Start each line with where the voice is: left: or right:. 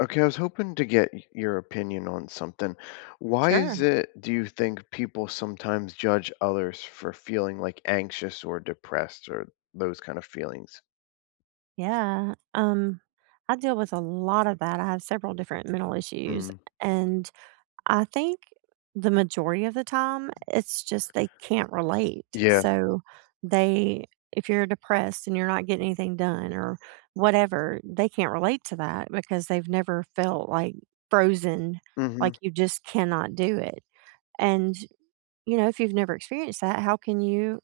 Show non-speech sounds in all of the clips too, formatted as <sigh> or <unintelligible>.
left: Okay, I was hoping to get y your opinion on something. Why is
right: Sure.
left: it, do you think, people sometimes judge others for feeling, like, anxious, or depressed, or those kind of feelings?
right: Yeah, um, I deal with a lot of that, I have several different mental issues,
left: Mhm.
right: and I think the majority of the time, it's just they can't relate,
left: Yeah.
right: so they if you're depressed and you're not getting anything done or whatever, they can't relate to that because they've never felt, like, frozen, like
left: Mhm.
right: you just cannot do it, and, you know, if you've never experienced that, how can you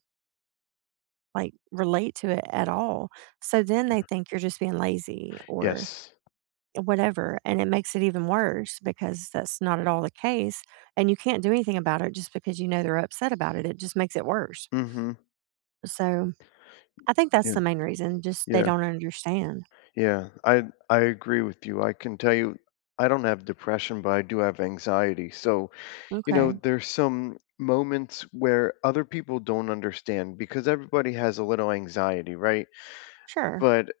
right: like, relate to it, at all? So, then they
left: Yeah.
right: think you're just being lazy or,
left: Yes.
right: eh, whatever, and it makes it even worse because that's not at all the case, and you can't do anything about it just because you know they're upset about it, it just makes it worse.
left: Mhm.
right: So, I think that's
left: Yeah,
right: the main reason, just they
left: yeah.
right: don't understand.
left: Yeah, I I agree with you, I can tell you I don't have depression, but I do have anxiety, so, you know,
right: Okay.
left: there's some moments where other people don't understand because everybody has a little anxiety, right?
right: Sure.
left: But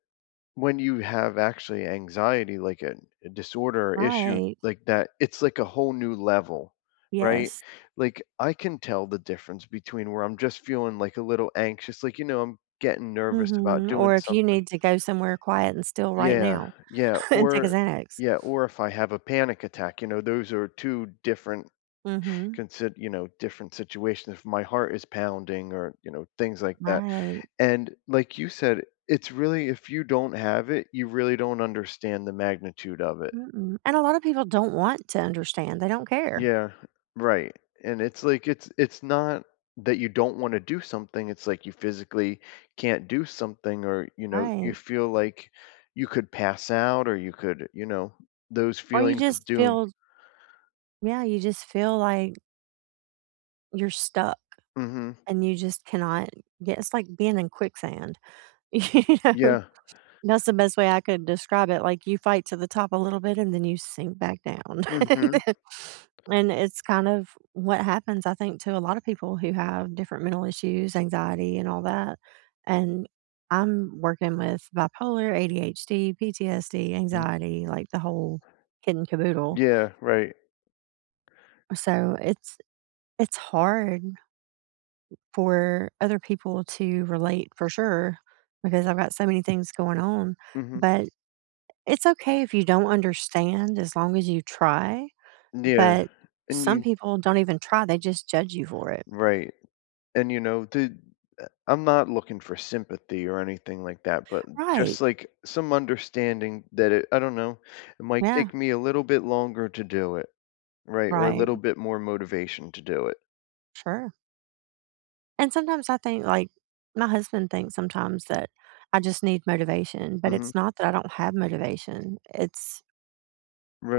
left: when you have actually anxiety, like, an a disorder or issue,
right: Right.
left: like, that, it's like a whole new level. Right?
right: Yes.
left: Like, I can tell the difference between where I'm just feeling, like, a little anxious, like, you know, I'm getting nervous about
right: Mhm,
left: doing
right: or if you
left: something
right: need to go somewhere quiet and still right
left: Yeah,
right: now.
left: yeah,
right: <chuckles> And take a
left: or
right: Xanax.
left: yeah, or if I have a panic attack, you know, those are 2 different
right: Mhm.
left: consid you know, different situations, if my heart is pounding or, you know, things like that,
right: Right.
left: and, like you said, it's really if you don't have it, you really don't understand the magnitude of it.
right: Mm-mm, and a lotta people don't want to understand, they don't care.
left: Yeah, right, and it's, like, it's it's not that you don't wanna do something, it's like you physically can't do something or, you know, you
right: Right.
left: feel like you could pass out or you could, you know those
right: Or, you
left: feelings
right: just
left: of doom.
right: feel Yeah, you just feel like you're stuck.
left: Mhm.
right: And you just cannot get it's like being in quicksand. You know?
left: Yeah.
right: That's the best way I could describe it, like, you fight to the top a little bit and then you sink back down,
left: Mhm.
right: <chuckles> and then and it's kind of what happens, I think, to a lotta people who have different mental issues anxiety, and all that, and I'm working with bipolar, ADHD, PTSD,
left: Mm.
right: anxiety, like, the whole kit and caboodle.
left: Yeah, right.
right: So it's it's hard. For other people to relate, for sure, because I've got so many things going on,
left: Mhm.
right: but it's okay if you don't understand as long as you try,
left: Yeah.
right: but
left: And
right: some
left: you
right: people don't even try, they just judge you for it.
left: Right, and, you know, the eh, I'm not looking for sympathy or anything like that, but
right: Right.
left: just, like, some understanding that it I don't know, it might
right: Yeah.
left: take me a little bit longer to do it. Right? Or, a
right: Right.
left: little bit more motivation to do it.
right: Sure. And sometimes I think like, my husband thinks sometimes that I just need motivation, but
left: Mhm.
right: it's not that I don't have motivation, it's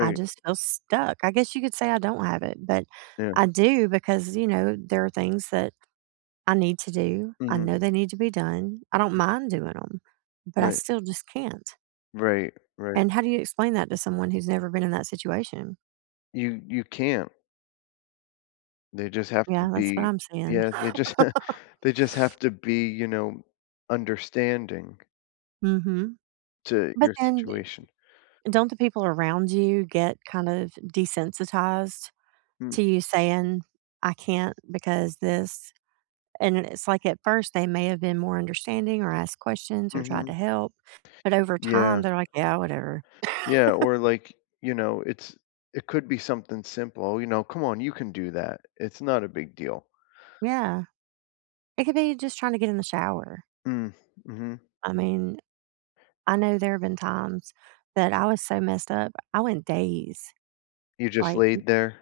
right: I just feel stuck, I guess you could say I don't have it, but
left: Yeah.
right: I do because, you know, there are things that I need to do, I
left: Mhm.
right: know they need to be done, I don't mind doing 'em, but I
left: Right.
right: still just can't.
left: Right, right.
right: And, how do you explain that to someone who's never been in that situation?
left: You you can't. They just have to
right: Yeah, that's what
left: be
right: I'm seeing.
left: Yeah, they just <chuckles>
right: <laughs>
left: they just have to be, you know, understanding
right: Mhm.
left: to
right: But
left: your
right: then, d
left: situation.
right: don't the people around you get kind of desensitized,
left: Mm.
right: to you saying, "I can't because 'this'"? And then it's, like, at first, they may have been more understanding, or asked questions, or tried to
left: Mhm.
right: help, but over time,
left: Yeah.
right: they're like, "Yeah, whatever."
left: Yeah, or,
right: <laughs>
left: like, you know, it's it could be something simple, you know? "Come on, you can do that, it's not a big deal."
right: Yeah. It could be just trying to get in the shower.
left: Mm, mhm.
right: I mean, I know there have been times that I was so messed up, I went days,
left: You just
right: like, m
left: laid there?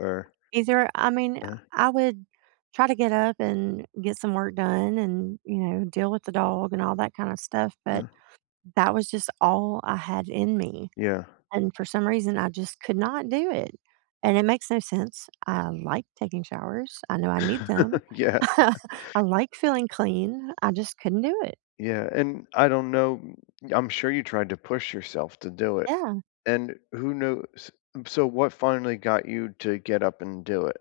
left: Or
right: Either I mean,
left: Uh.
right: I I would try to get up and get some work done and, you know, deal with the dog and all that kind of stuff, but
left: Uh.
right: that was just all I had in me,
left: Yeah.
right: and for some reason, I just could not do it, and it makes no sense. I like taking showers, I know I need them.
left: <laughs> Yeah.
right: <laughs>
left: <laughs>
right: I like feeling clean, I just couldn't do it.
left: Yeah, and, I don't know I'm sure you tried to push yourself to do it,
right: Yeah.
left: and who knows so, what finally got you to get up and do it?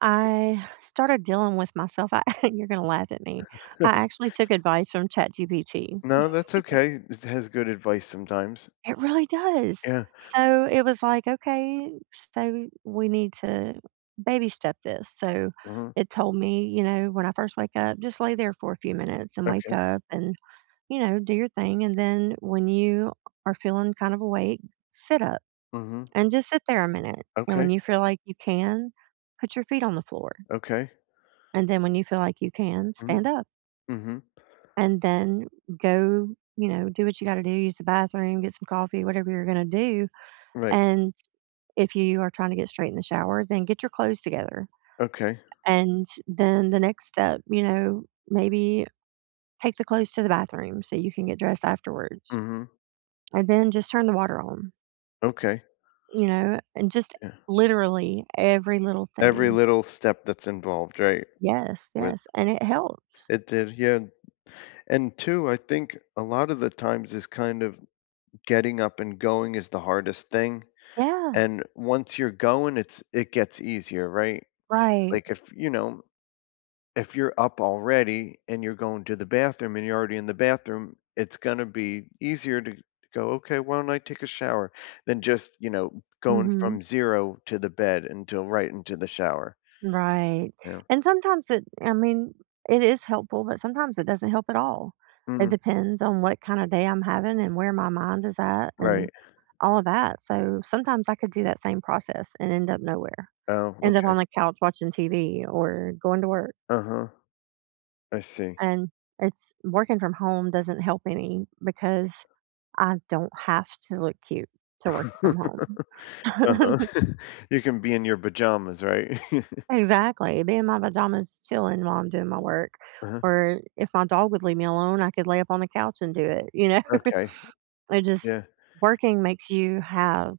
right: I started dealing with myself, I- <chuckles> you're gonna laugh at me- I
left: <chuckles>
right: actually took advice from ChatGPT.
left: No, that's
right: <chuckles>
left: okay. This has good advice sometimes.
right: It really does!
left: Yeah.
right: So, it was like, "Okay, so, we need to, baby-step this." So,
left: Mhm.
right: it told me, you know, when I first wake up, just lay there for a few minutes and wake
left: Okay.
right: up and, you know, do your thing, and then when you are feeling kind of awake, sit up,
left: Mhm.
right: and just sit there a minute, and when
left: Okay.
right: you feel like you can, put your feet on the floor
left: Okay.
right: and then, when you feel like you can,
left: Mhm.
right: stand up
left: Mhm.
right: and then, go you know, do what you gotta do, use the bathroom, get some coffee, whatever you're gonna do,
left: Right.
right: and, if you are trying to get straight in the shower, then get your clothes together.
left: Okay.
right: And then, the next step, you know, maybe, take the clothes to the bathroom so you can get dressed afterwards.
left: Mhm.
right: And then, just turn the water on
left: Okay.
right: you know. and just,
left: Yeah.
right: literally, every little
left: Every
right: thing.
left: little step that's involved, right?
right: Yes,
left: With
right: yes, and it helps.
left: it did, yeah. And 2, I think a lotta the times is kind of getting up and going is the hardest thing,
right: Yeah.
left: and once you're going, it's it gets easier, right?
right: Right.
left: Like, if you know, if you're up already and you're going to the bathroom and you're already in the bathroom, it's gonna be easier to to go, "Okay, why don't I take a shower?" Than just, you know, going
right: Mhm.
left: from zero to the bed, until right into the shower.
right: Right,
left: Yeah.
right: and sometimes it I mean, it is helpful, but sometimes it doesn't help at all. It
left: Mhm.
right: depends on what kind of day I'm having and where my mind is at and,
left: Right.
right: all of that, so sometimes I could do that same process and end up nowhere.
left: Oh,
right: End up
left: okay.
right: on the couch watching TV or going to work
left: Uh-huh. I see.
right: and it's working from home doesn't help any because I don't have to look cute to work from home.
left: <laughs> Uh-huh.
right: <chuckles>
left: <chuckles> You can be in your pajamas, right? <laughs>
right: Exactly, me and my pajamas chilling while I'm doing my work
left: Uh-huh.
right: or if my dog would leave me alone, I could lay up on the couch and do it, you know?
left: Okay.
right: <chuckles> It just
left: Yeah.
right: working makes you have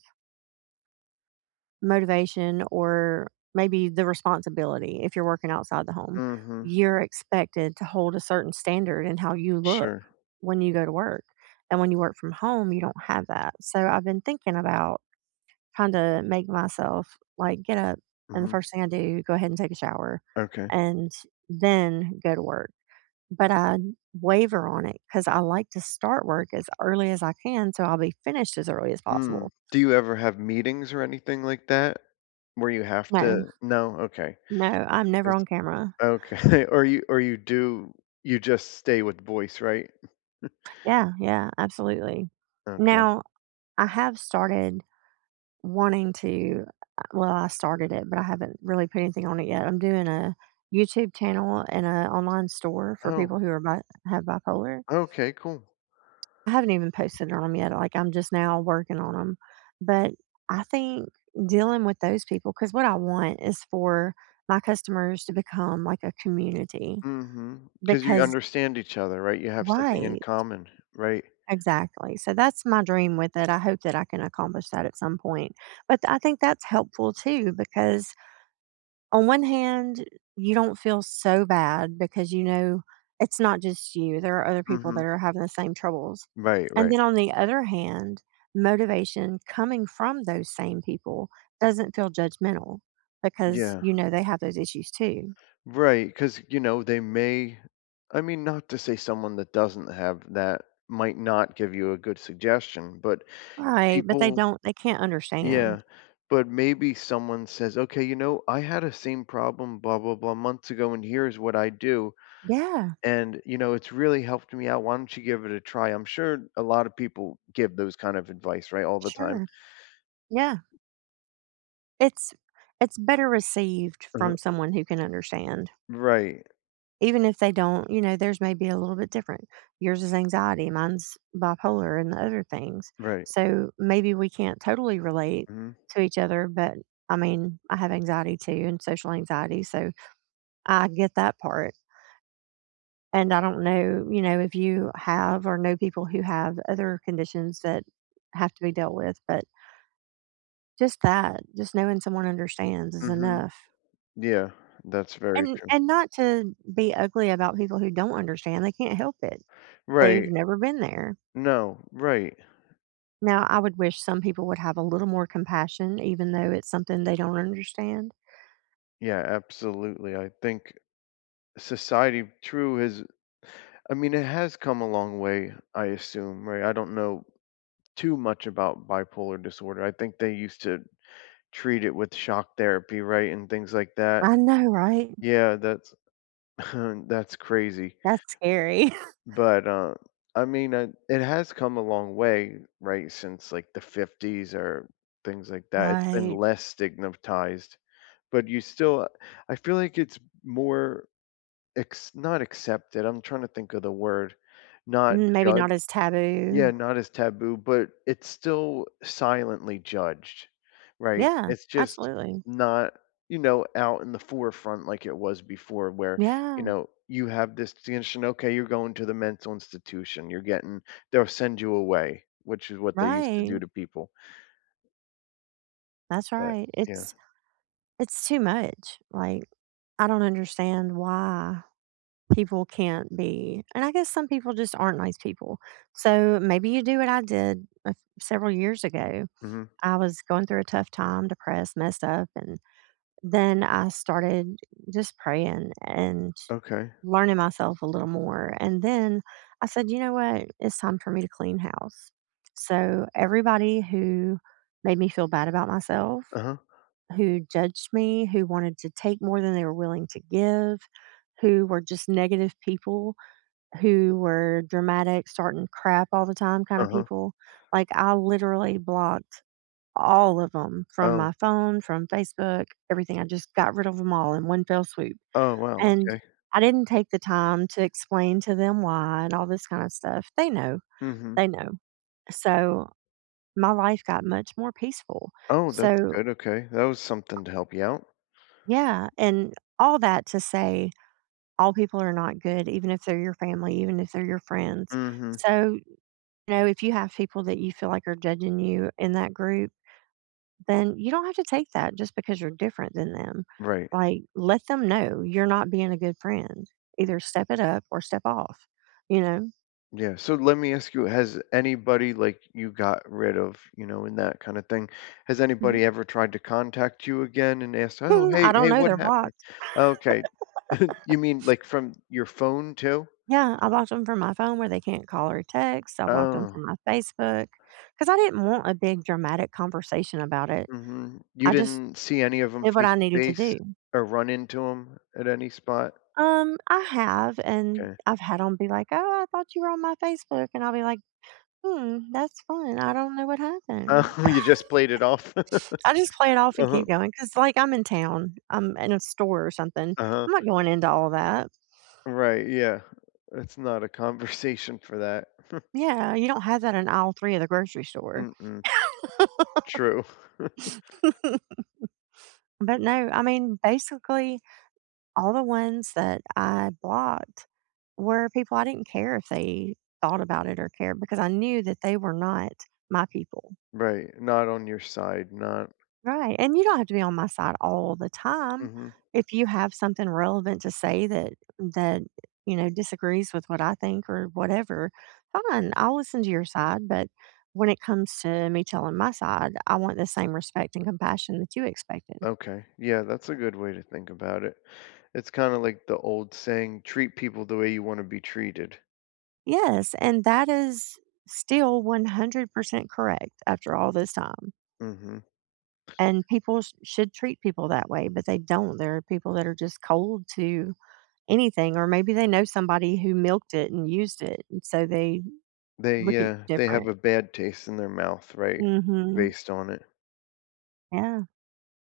right: motivation or, maybe the responsibility, if you're working outside the home,
left: Mhm.
right: you're expected to hold a certain standard in how you look,
left: Sure.
right: when you go to work, and when you work from home, you don't have that, so I've been thinking about kinda make myself, like, get up, and the
left: Mhm.
right: first thing I do, go ahead and take a shower
left: Okay.
right: and then go to work, but I waiver on it 'cause I like to start work as early as I can, so I'll be finished as early as
left: Mm,
right: possible.
left: do you ever have meetings or anything like that? Where you have
right: No.
left: to No? Okay.
right: No, I'm never
left: Is
right: on camera.
left: Okay, or you or you do you just stay with voice, right? <chuckles>
right: Yeah, yeah, absolutely.
left: Okay.
right: Now, I have started wanting to, uh well, I started it, but I haven't really put anything on it yet, I'm doing a YouTube channel and a online store for
left: Oh
right: people who are bi have bipolar.
left: Oh, okay, cool.
right: I haven't even posted on 'em yet. Like, I'm just now working on 'em, but I think dealing with those people 'cause what I want is for my customers to become like a community
left: Mhm, 'cause you
right: because
left: understand each other, right? You have something in
right: Right.
left: common, right?
right: Exactly, so that's my dream with it, I hope that I can accomplish that at some point, but th I think that's helpful too because, on one hand, you don't feel so bad because you know it's not just you, there are other people
left: Mhm.
right: that are having the same troubles.
left: Right,
right: And
left: right.
right: then on the other hand, motivation coming from those same people doesn't feel judgmental, because
left: Yeah.
right: you know they have those issues too.
left: Right, 'cause, you know, they may I mean, not to say someone that doesn't have that might not give you a good suggestion, but
right: Right, but they
left: people
right: don't they can't understand.
left: Yeah, but maybe someone says, "Okay, you know, I had a same problem 'blah blah blah' months ago, and here's what I'd do,
right: Yeah!
left: and, you know, it's really helped me out, why don't you give it a try?" I'm sure a lot of people give those kind of advice, right? All the time.
right: Sure. Yeah. It's it's better received
left: Uh-huh.
right: from someone who can understand.
left: Right.
right: Even if they don't, you know, theirs may be a little bit different. Yours is anxiety, mine's bipolar, and other things,
left: Right.
right: so maybe we can't totally relate
left: Mhm.
right: to each other, but I mean, I have anxiety too and social anxiety, so I get that part. And I don't know, you know, if you have or know people who have other conditions that have to be dealt with, but just that, just knowing someone understands is
left: Mhm.
right: enough.
left: Yeah, that's very
right: And
left: true.
right: and not to be ugly about people who don't understand, they can't help it. They've
left: Right.
right: never been there.
left: No, right.
right: Now I would wish some people would have a little more compassion, even though it's something they don't understand.
left: Yeah, absolutely, I think society true is I mean, it has come a long way, I assume, right? I don't know too much about bipolar disorder, I think they used to treat it with shock therapy, right, and things like that.
right: I know, right?
left: Yeah, that's <chuckles> that's crazy.
right: That's scary. <chuckles>
left: But, um, I mean, it it has come a long way, right, since, like, the '50s or things like that, it's been
right: Right.
left: less stigmatized, but you still I feel like it's more acc not accepted, I'm trying to think of the word. Not
right: Mm, maybe
left: judged?
right: not as taboo.
left: Yeah, not as taboo, but it's still silently judged. Right?
right: Yeah,
left: It's just
right: absolutely.
left: not, you know, out in the forefront like it was before, where, you
right: Yeah.
left: know, you have this, <unintelligible> "okay, you're going to the mental institution, you're getting" They'll send you away, which is what they used to do
right: Right.
left: to people.
right: That's
left: But,
right: right,
left: yeah.
right: it's it's too much, like, I don't understand why people can't be and I guess some people just aren't nice people. So, maybe you do what I did several years ago,
left: Mhm.
right: I was going through a tough time, depressed, messed up, and then I started just praying and
left: Okay.
right: learning myself a little more and then, I said, "You know what? It's time for me to clean house." So, everybody who made me feel bad about myself,
left: Uh-huh.
right: who judged me, who wanted to take more than they were willing to give, who were just negative people, who were dramatic, starting crap all the time kind of
left: Uh-huh.
right: people, like, I literally blocked all of 'em from
left: Oh.
right: my phone, from Facebook, everything. I just got rid of ‘em all in one fell swoop.
left: Oh, wow,
right: And,
left: okay.
right: I didn't take the time to explain to them why and all this kind of stuff. They know,
left: Mhm.
right: they know. So, my life got much more peaceful.
left: Oh, that's
right: So
left: good, okay. That was something to help you out.
right: Yeah, and all that to say all people are not good, even if they're your family, even if they're your friends,
left: Mhm.
right: so, you know, if you have people that you feel like are judging you in that group, then you don't have to take that just because you're different than them,
left: Right.
right: like, let them know, "You're not being a good friend. Either step it up or step off," you know?
left: Yeah, so let me ask you, has anybody, like, you got rid of, you know, in that kind of thing, has
right: Mhm.
left: anybody ever tried to contact you again and ask, "Oh,
right: Hmm, I
left: hey,
right: don't
left: hey,
right: know,
left: what
right: they're
left: happened?"
right: blocked.
left: Okay. <chuckles>
right: <laughs>
left: You mean, like, from your phone too?
right: Yeah, I blocked ‘em from my phone where they can't call or text, I blocked ‘em
left: Oh.
right: from my Facebook. 'Cause I didn't want a big dramatic conversation about it.
left: Mhm, you
right: I just
left: didn't see any of 'em
right: did what I needed to
left: face-to-face
right: do.
left: or run into 'em at any spot?
right: Um, I have, and
left: 'Kay.
right: I've had 'em be like, "Oh, I thought you were on my Facebook," and I'll be like, "Hmm, that's fun. I don't know what happened."
left: Oh, you just played it off? <laughs>
right: <laughs> I just play it off and
left: Uh-huh.
right: keep going 'cause, like, I'm in town, I'm in a store or something,
left: Uh-huh.
right: I'm not going into all that.
left: Right, yeah. It's not a conversation for that. <chuckles>
right: Yeah, you don't have that in Aisle 3 of the grocery store.
left: Mm-mm.
right: <laughs>
left: True. <chuckles>
right: <laughs> But, no, I mean, basically, all the ones that I blocked were people I didn't care if they thought about it or cared because I knew that they were not my people.
left: Right, not on your side, not
right: Right, and you don't have to be on my side all the time,
left: Mhm.
right: if you have something relevant to say that that, you know, disagrees with what I think or whatever, fine, I'll listen to your side, but when it comes to me telling my side, I want the same respect and compassion that you expected.
left: Okay, yeah, that's a good way to think about it. It's kinda like the old saying- "Treat people the way you wanna be treated."
right: Yes. And that is still 100% correct after all this time.
left: Mhm.
right: And people sh should treat people that way, but they don't, there are people that are just cold to anything, or maybe they know somebody who milked it and used it, and so they
left: They,
right: look at y
left: uh, they have
right: different.
left: a bad taste in their mouth, right,
right: Mhm.
left: based on it.
right: Yeah.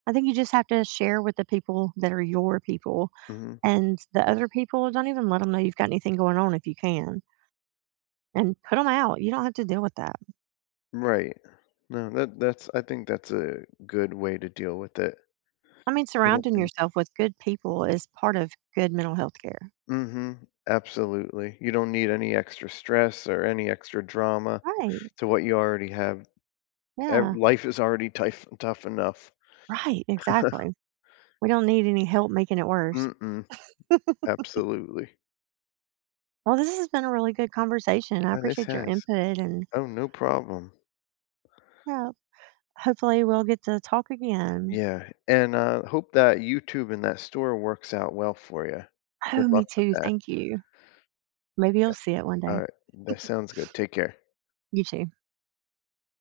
right: I think you just have to share with the people that are your people.
left: Mhm.
right: And the other people, don't even let 'em know you've got anything going on if you can. An put 'em out, you don't have to deal with that.
left: Right. No, that that's I think that's a good way to deal with it.
right: I mean,
left: What up
right: surrounding
left: then?
right: yourself with good people is part of good mental health care.
left: Mhm, absolutely, you don't need any extra stress or any extra drama
right: Right.
left: to what you already have. Ev
right: Yeah.
left: life is already tife tough enough.
right: Right,
left: <chuckles>
right: exactly. We don't need any help making it worse.
left: Mm-mm.
right: <chuckles>
left: Absolutely.
right: Well, this has been a really good conversation. I
left: Oh, this
right: appreciate your
left: has.
right: input, and
left: Oh, no problem.
right: Yeah, hopefully, we'll get to talk again.
left: Yeah, and, uh, hope that YouTube and that store works out well for ya.
right: Oh,
left: Good
right: me
left: luck with
right: too,
left: that.
right: thank you. Maybe you'll
left: Yeah.
right: see it one day.
left: Alright. That
right: <chuckles>
left: sounds good. Take care.
right: You too.